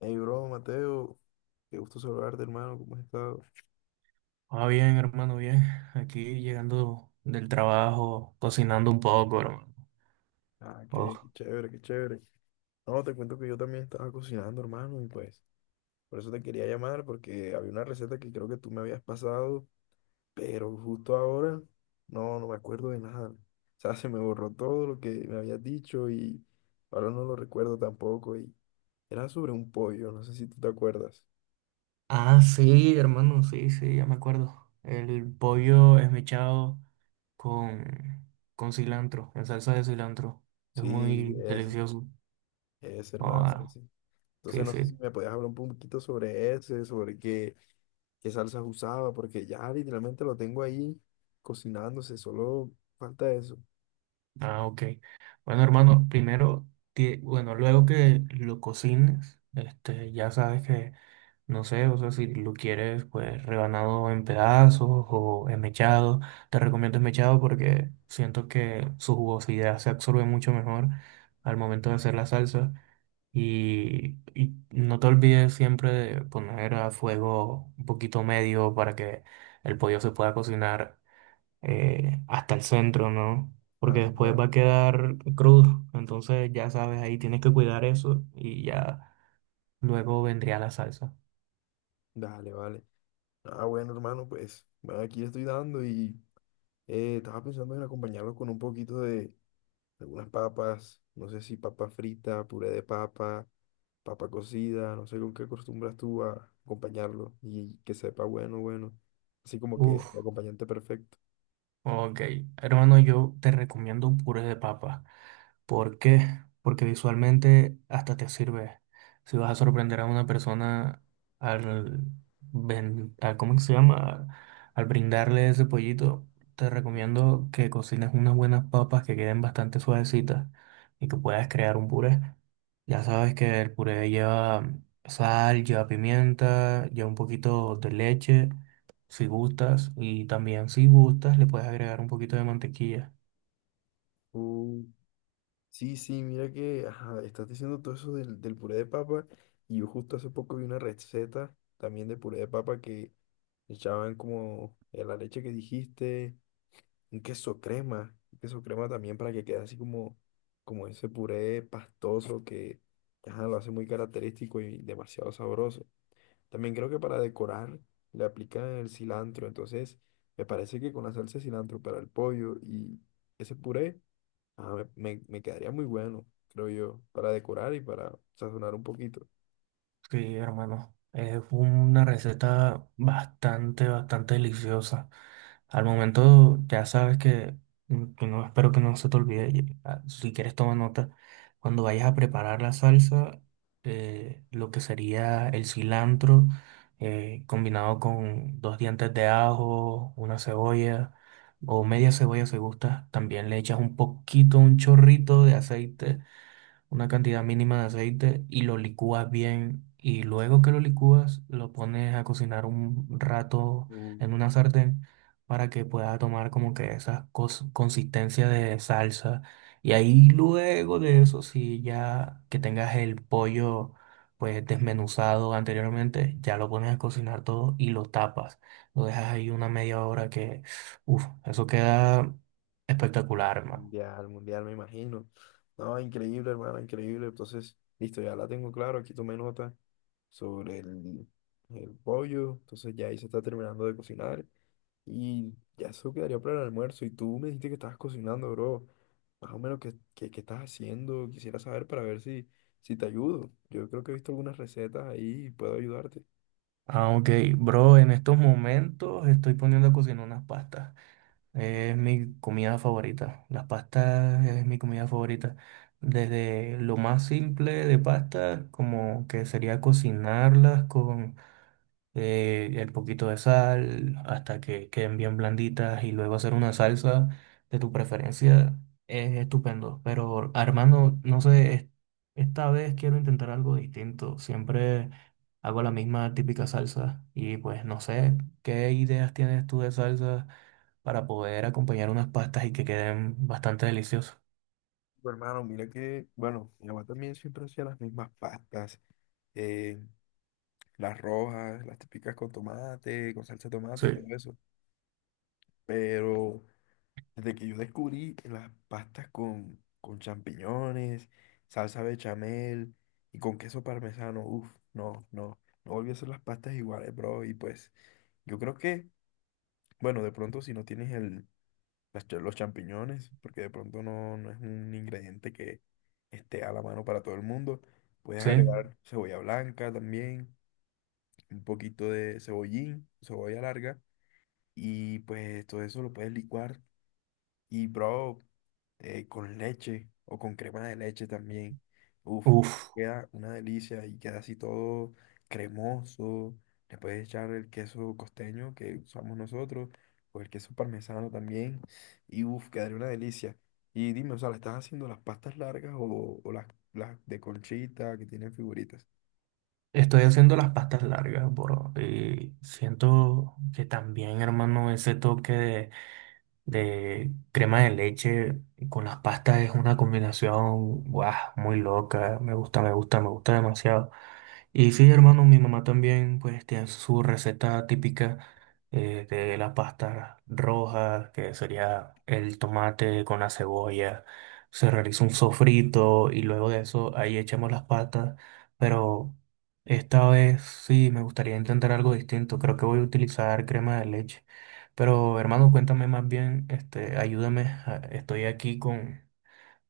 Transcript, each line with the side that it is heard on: left: Hey, bro, Mateo, qué gusto saludarte, hermano, ¿cómo has estado?
right: Ah, bien, hermano, bien. Aquí llegando del trabajo, cocinando un poco, hermano.
left: Ah, qué
right: Oh.
left: chévere, qué chévere. No, te cuento que yo también estaba cocinando, hermano, y pues, por eso te quería llamar, porque había una receta que creo que tú me habías pasado, pero justo ahora, no me acuerdo de nada. O sea, se me borró todo lo que me habías dicho y ahora no lo recuerdo tampoco. Y era sobre un pollo, no sé si tú te acuerdas.
right: Ah, sí, hermano, sí, sí, ya me acuerdo. El pollo esmechado con, con cilantro, en salsa de cilantro. Es
left: Sí,
right: muy
left: ese,
right: delicioso.
left: ese,
right: Oh,
left: hermano,
right: ah,
left: ese. Entonces,
right: sí,
left: no sé
right: sí.
left: si me podías hablar un poquito sobre ese, sobre qué. Qué salsas usaba, porque ya literalmente lo tengo ahí cocinándose, solo falta eso.
right: Ah, ok. Bueno, hermano, primero, bueno, luego que lo cocines, ya sabes que no sé, o sea, si lo quieres, pues rebanado en pedazos o esmechado. Te recomiendo esmechado porque siento que su jugosidad se absorbe mucho mejor al momento de hacer la salsa. Y no te olvides siempre de poner a fuego un poquito medio para que el pollo se pueda cocinar hasta el centro, ¿no? Porque
left: Claro,
right: después
left: claro.
right: va a quedar crudo. Entonces, ya sabes, ahí tienes que cuidar eso y ya luego vendría la salsa.
left: Dale, vale. Ah, bueno, hermano, pues bueno, aquí estoy dando y estaba pensando en acompañarlo con un poquito de algunas papas, no sé si papa frita, puré de papa, papa cocida, no sé con qué acostumbras tú a acompañarlo y que sepa bueno, bueno. Así como que
right: Uf.
left: el acompañante perfecto.
right: Ok, hermano, yo te recomiendo un puré de papa. ¿Por qué? Porque visualmente hasta te sirve. Si vas a sorprender a una persona al, ¿cómo que se llama? Al brindarle ese pollito, te recomiendo que cocines unas buenas papas que queden bastante suavecitas y que puedas crear un puré. Ya sabes que el puré lleva sal, lleva pimienta, lleva un poquito de leche. Si gustas, y también si gustas, le puedes agregar un poquito de mantequilla.
left: Sí. Sí, sí, mira que ajá, estás diciendo todo eso del puré de papa y yo justo hace poco vi una receta también de puré de papa que echaban como la leche que dijiste, un queso crema también para que quede así como, como ese puré pastoso que ajá, lo hace muy característico y demasiado sabroso. También creo que para decorar le aplican el cilantro, entonces me parece que con la salsa de cilantro para el pollo y ese puré. Ah, me quedaría muy bueno, creo yo, para decorar y para sazonar un poquito.
right: Sí, hermano, es una receta bastante, bastante deliciosa. Al momento ya sabes que, que no espero que no se te olvide. Si quieres toma nota. Cuando vayas a preparar la salsa, lo que sería el cilantro combinado con dos dientes de ajo, una cebolla o media cebolla si gustas. También le echas un poquito, un chorrito de aceite, una cantidad mínima de aceite y lo licúas bien. Y luego que lo licúas, lo pones a cocinar un rato
left: Uh,
right: en una sartén para que pueda tomar como que esa consistencia de salsa. Y ahí luego de eso, si ya que tengas el pollo pues desmenuzado anteriormente, ya lo pones a cocinar todo y lo tapas. Lo dejas ahí una media hora que, uff, eso queda espectacular, hermano.
left: Mundial, mundial, me imagino. No, increíble, hermano, increíble. Entonces, listo, ya la tengo claro. Aquí tomé nota sobre el pollo. Entonces, ya ahí se está terminando de cocinar. Y ya eso quedaría para el almuerzo. Y tú me dijiste que estabas cocinando, bro. Más o menos, qué estás haciendo? Quisiera saber para ver si, si te ayudo. Yo creo que he visto algunas recetas ahí y puedo ayudarte.
right: Ah, ok. Bro, en estos momentos estoy poniendo a cocinar unas pastas. Es
left: Mm.
right: mi comida favorita. Las pastas es mi comida favorita. Desde lo más simple de pastas, como que sería cocinarlas, el poquito de sal hasta que queden bien blanditas y luego hacer una salsa de tu preferencia, es estupendo. Pero Armando, no sé, esta vez quiero intentar algo distinto. Siempre hago la misma típica salsa y pues no sé, ¿qué ideas tienes tú de salsa para poder acompañar unas pastas y que queden bastante deliciosas?
left: Bueno, hermano, mira que, bueno, mi mamá también siempre hacía las mismas pastas, eh, las rojas, las típicas con tomate, con salsa de tomate
right: Sí.
left: y todo eso. Pero desde que yo descubrí las pastas con champiñones, salsa bechamel y con queso parmesano, uff, no volví a hacer las pastas iguales, bro. Y pues, yo creo que, bueno, de pronto si no tienes los champiñones, porque de pronto no es un ingrediente que esté a la mano para todo el mundo. Puedes
right: ¿Sí?
left: agregar cebolla blanca también, un poquito de cebollín, cebolla larga, y pues todo eso lo puedes licuar y, bro, con leche o con crema de leche también. Uf,
right: Uf.
left: queda una delicia y queda así todo cremoso. Le puedes echar el queso costeño que usamos nosotros o el queso parmesano también. Y, uf, quedaría una delicia. Y dime, o sea, ¿le estás haciendo las pastas largas o las de conchita que tienen figuritas?
right: Estoy haciendo las pastas largas, bro. Y siento que también, hermano, ese toque de crema de leche con las pastas es una combinación, guau, muy loca. Me gusta, me gusta, me gusta demasiado. Y sí, hermano, mi mamá también pues tiene su receta típica, de la pasta roja, que sería el tomate con la cebolla. Se realiza un sofrito y luego de eso ahí echamos las patas. Pero esta vez sí me gustaría intentar algo distinto. Creo que voy a utilizar crema de leche. Pero hermano, cuéntame más bien, ayúdame. Estoy aquí con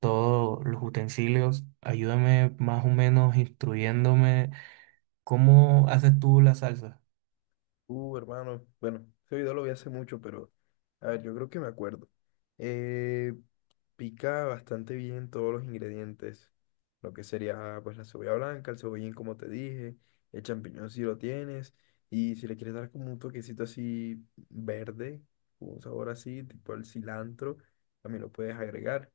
right: todos los utensilios. Ayúdame más o menos instruyéndome, ¿cómo haces tú la salsa?
left: Hermano, bueno, ese video lo vi hace mucho, pero a ver, yo creo que me acuerdo. Eh, Pica bastante bien todos los ingredientes, lo que sería pues la cebolla blanca, el cebollín como te dije, el champiñón si lo tienes, y si le quieres dar como un toquecito así verde, con un sabor así, tipo el cilantro, también lo puedes agregar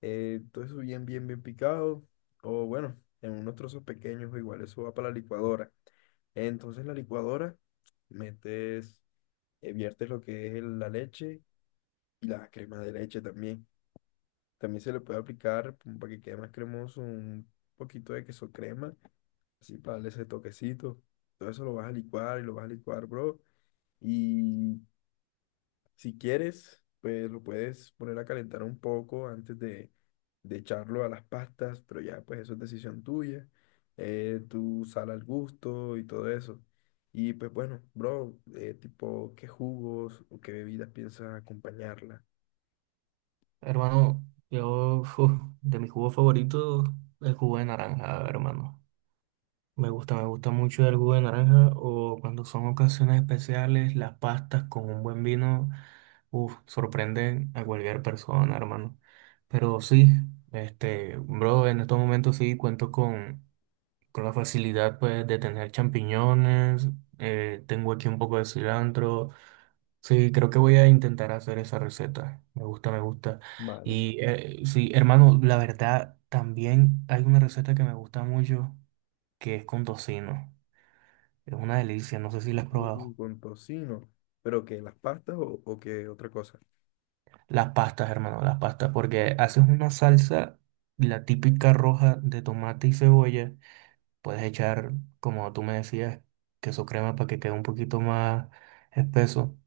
left: todo eso bien picado, o bueno, en unos trozos pequeños, o igual eso va para la licuadora. Entonces la licuadora, metes, viertes lo que es la leche y la crema de leche también. También se le puede aplicar, como para que quede más cremoso, un poquito de queso crema, así para darle ese toquecito. Todo eso lo vas a licuar y lo vas a licuar, bro. Y si quieres, pues lo puedes poner a calentar un poco antes de echarlo a las pastas, pero ya pues eso es decisión tuya, tu sal al gusto y todo eso. Y pues bueno, bro, tipo, ¿qué jugos o qué bebidas piensas acompañarla?
right: Hermano, yo, uf, de mi jugo favorito, el jugo de naranja, hermano. Me gusta mucho el jugo de naranja o cuando son ocasiones especiales, las pastas con un buen vino, uf, sorprenden a cualquier persona, hermano. Pero sí, bro, en estos momentos sí cuento con la facilidad, pues, de tener champiñones, tengo aquí un poco de cilantro. Sí, creo que voy a intentar hacer esa receta. Me gusta, me gusta.
left: Vale.
right: Y sí, hermano, la verdad, también hay una receta que me gusta mucho, que es con tocino. Es una delicia, no sé si la has probado.
left: Ujú. Con tocino, pero que las pastas o qué otra cosa.
right: Las pastas, hermano, las pastas, porque haces una salsa, la típica roja de tomate y cebolla. Puedes echar, como tú me decías, queso crema para que quede un poquito más espeso.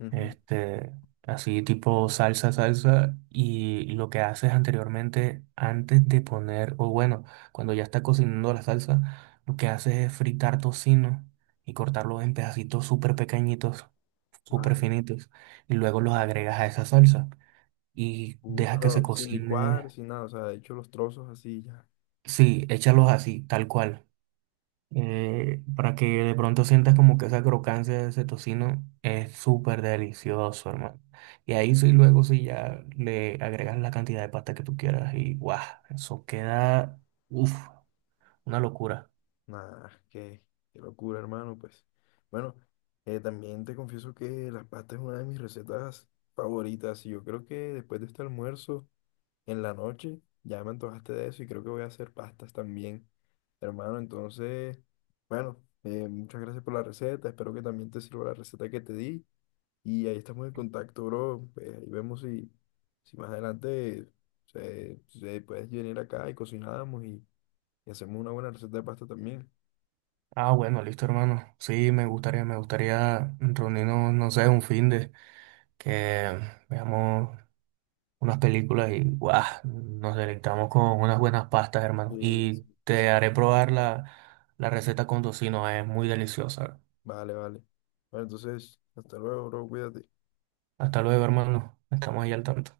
left: Ujú.
right: Este, así tipo salsa, salsa. Y lo que haces anteriormente, antes de poner, o bueno, cuando ya está cocinando la salsa, lo que haces es fritar tocino y cortarlo en pedacitos súper pequeñitos, súper
left: Vale.
right: finitos. Y luego los agregas a esa salsa y dejas que se
left: Pero sin licuar,
right: cocine.
left: sin nada, o sea, de hecho los trozos así ya.
right: Sí, échalos así, tal cual. Para que de pronto sientas como que esa crocancia de ese tocino es súper delicioso, hermano. Y ahí sí, luego sí ya le agregas la cantidad de pasta que tú quieras y guau, eso queda, uff, una locura.
left: Nah, qué, qué locura, hermano, pues. Bueno, también te confieso que las pastas es una de mis recetas favoritas y yo creo que después de este almuerzo, en la noche, ya me antojaste de eso y creo que voy a hacer pastas también, hermano. Entonces, bueno, muchas gracias por la receta, espero que también te sirva la receta que te di y ahí estamos en contacto, bro. Pues ahí vemos si, si más adelante se puedes venir acá y cocinamos y hacemos una buena receta de pasta también.
right: Ah, bueno, listo, hermano. Sí, me gustaría reunirnos, no sé, un fin de que veamos unas películas y guau, nos deleitamos con unas buenas pastas, hermano. Y
left: Sí,
right: te haré probar la, la receta con tocino, es muy deliciosa.
left: vale, vale. Bueno, entonces, hasta luego, bro, cuídate.
right: Hasta luego, hermano. Estamos ahí al tanto.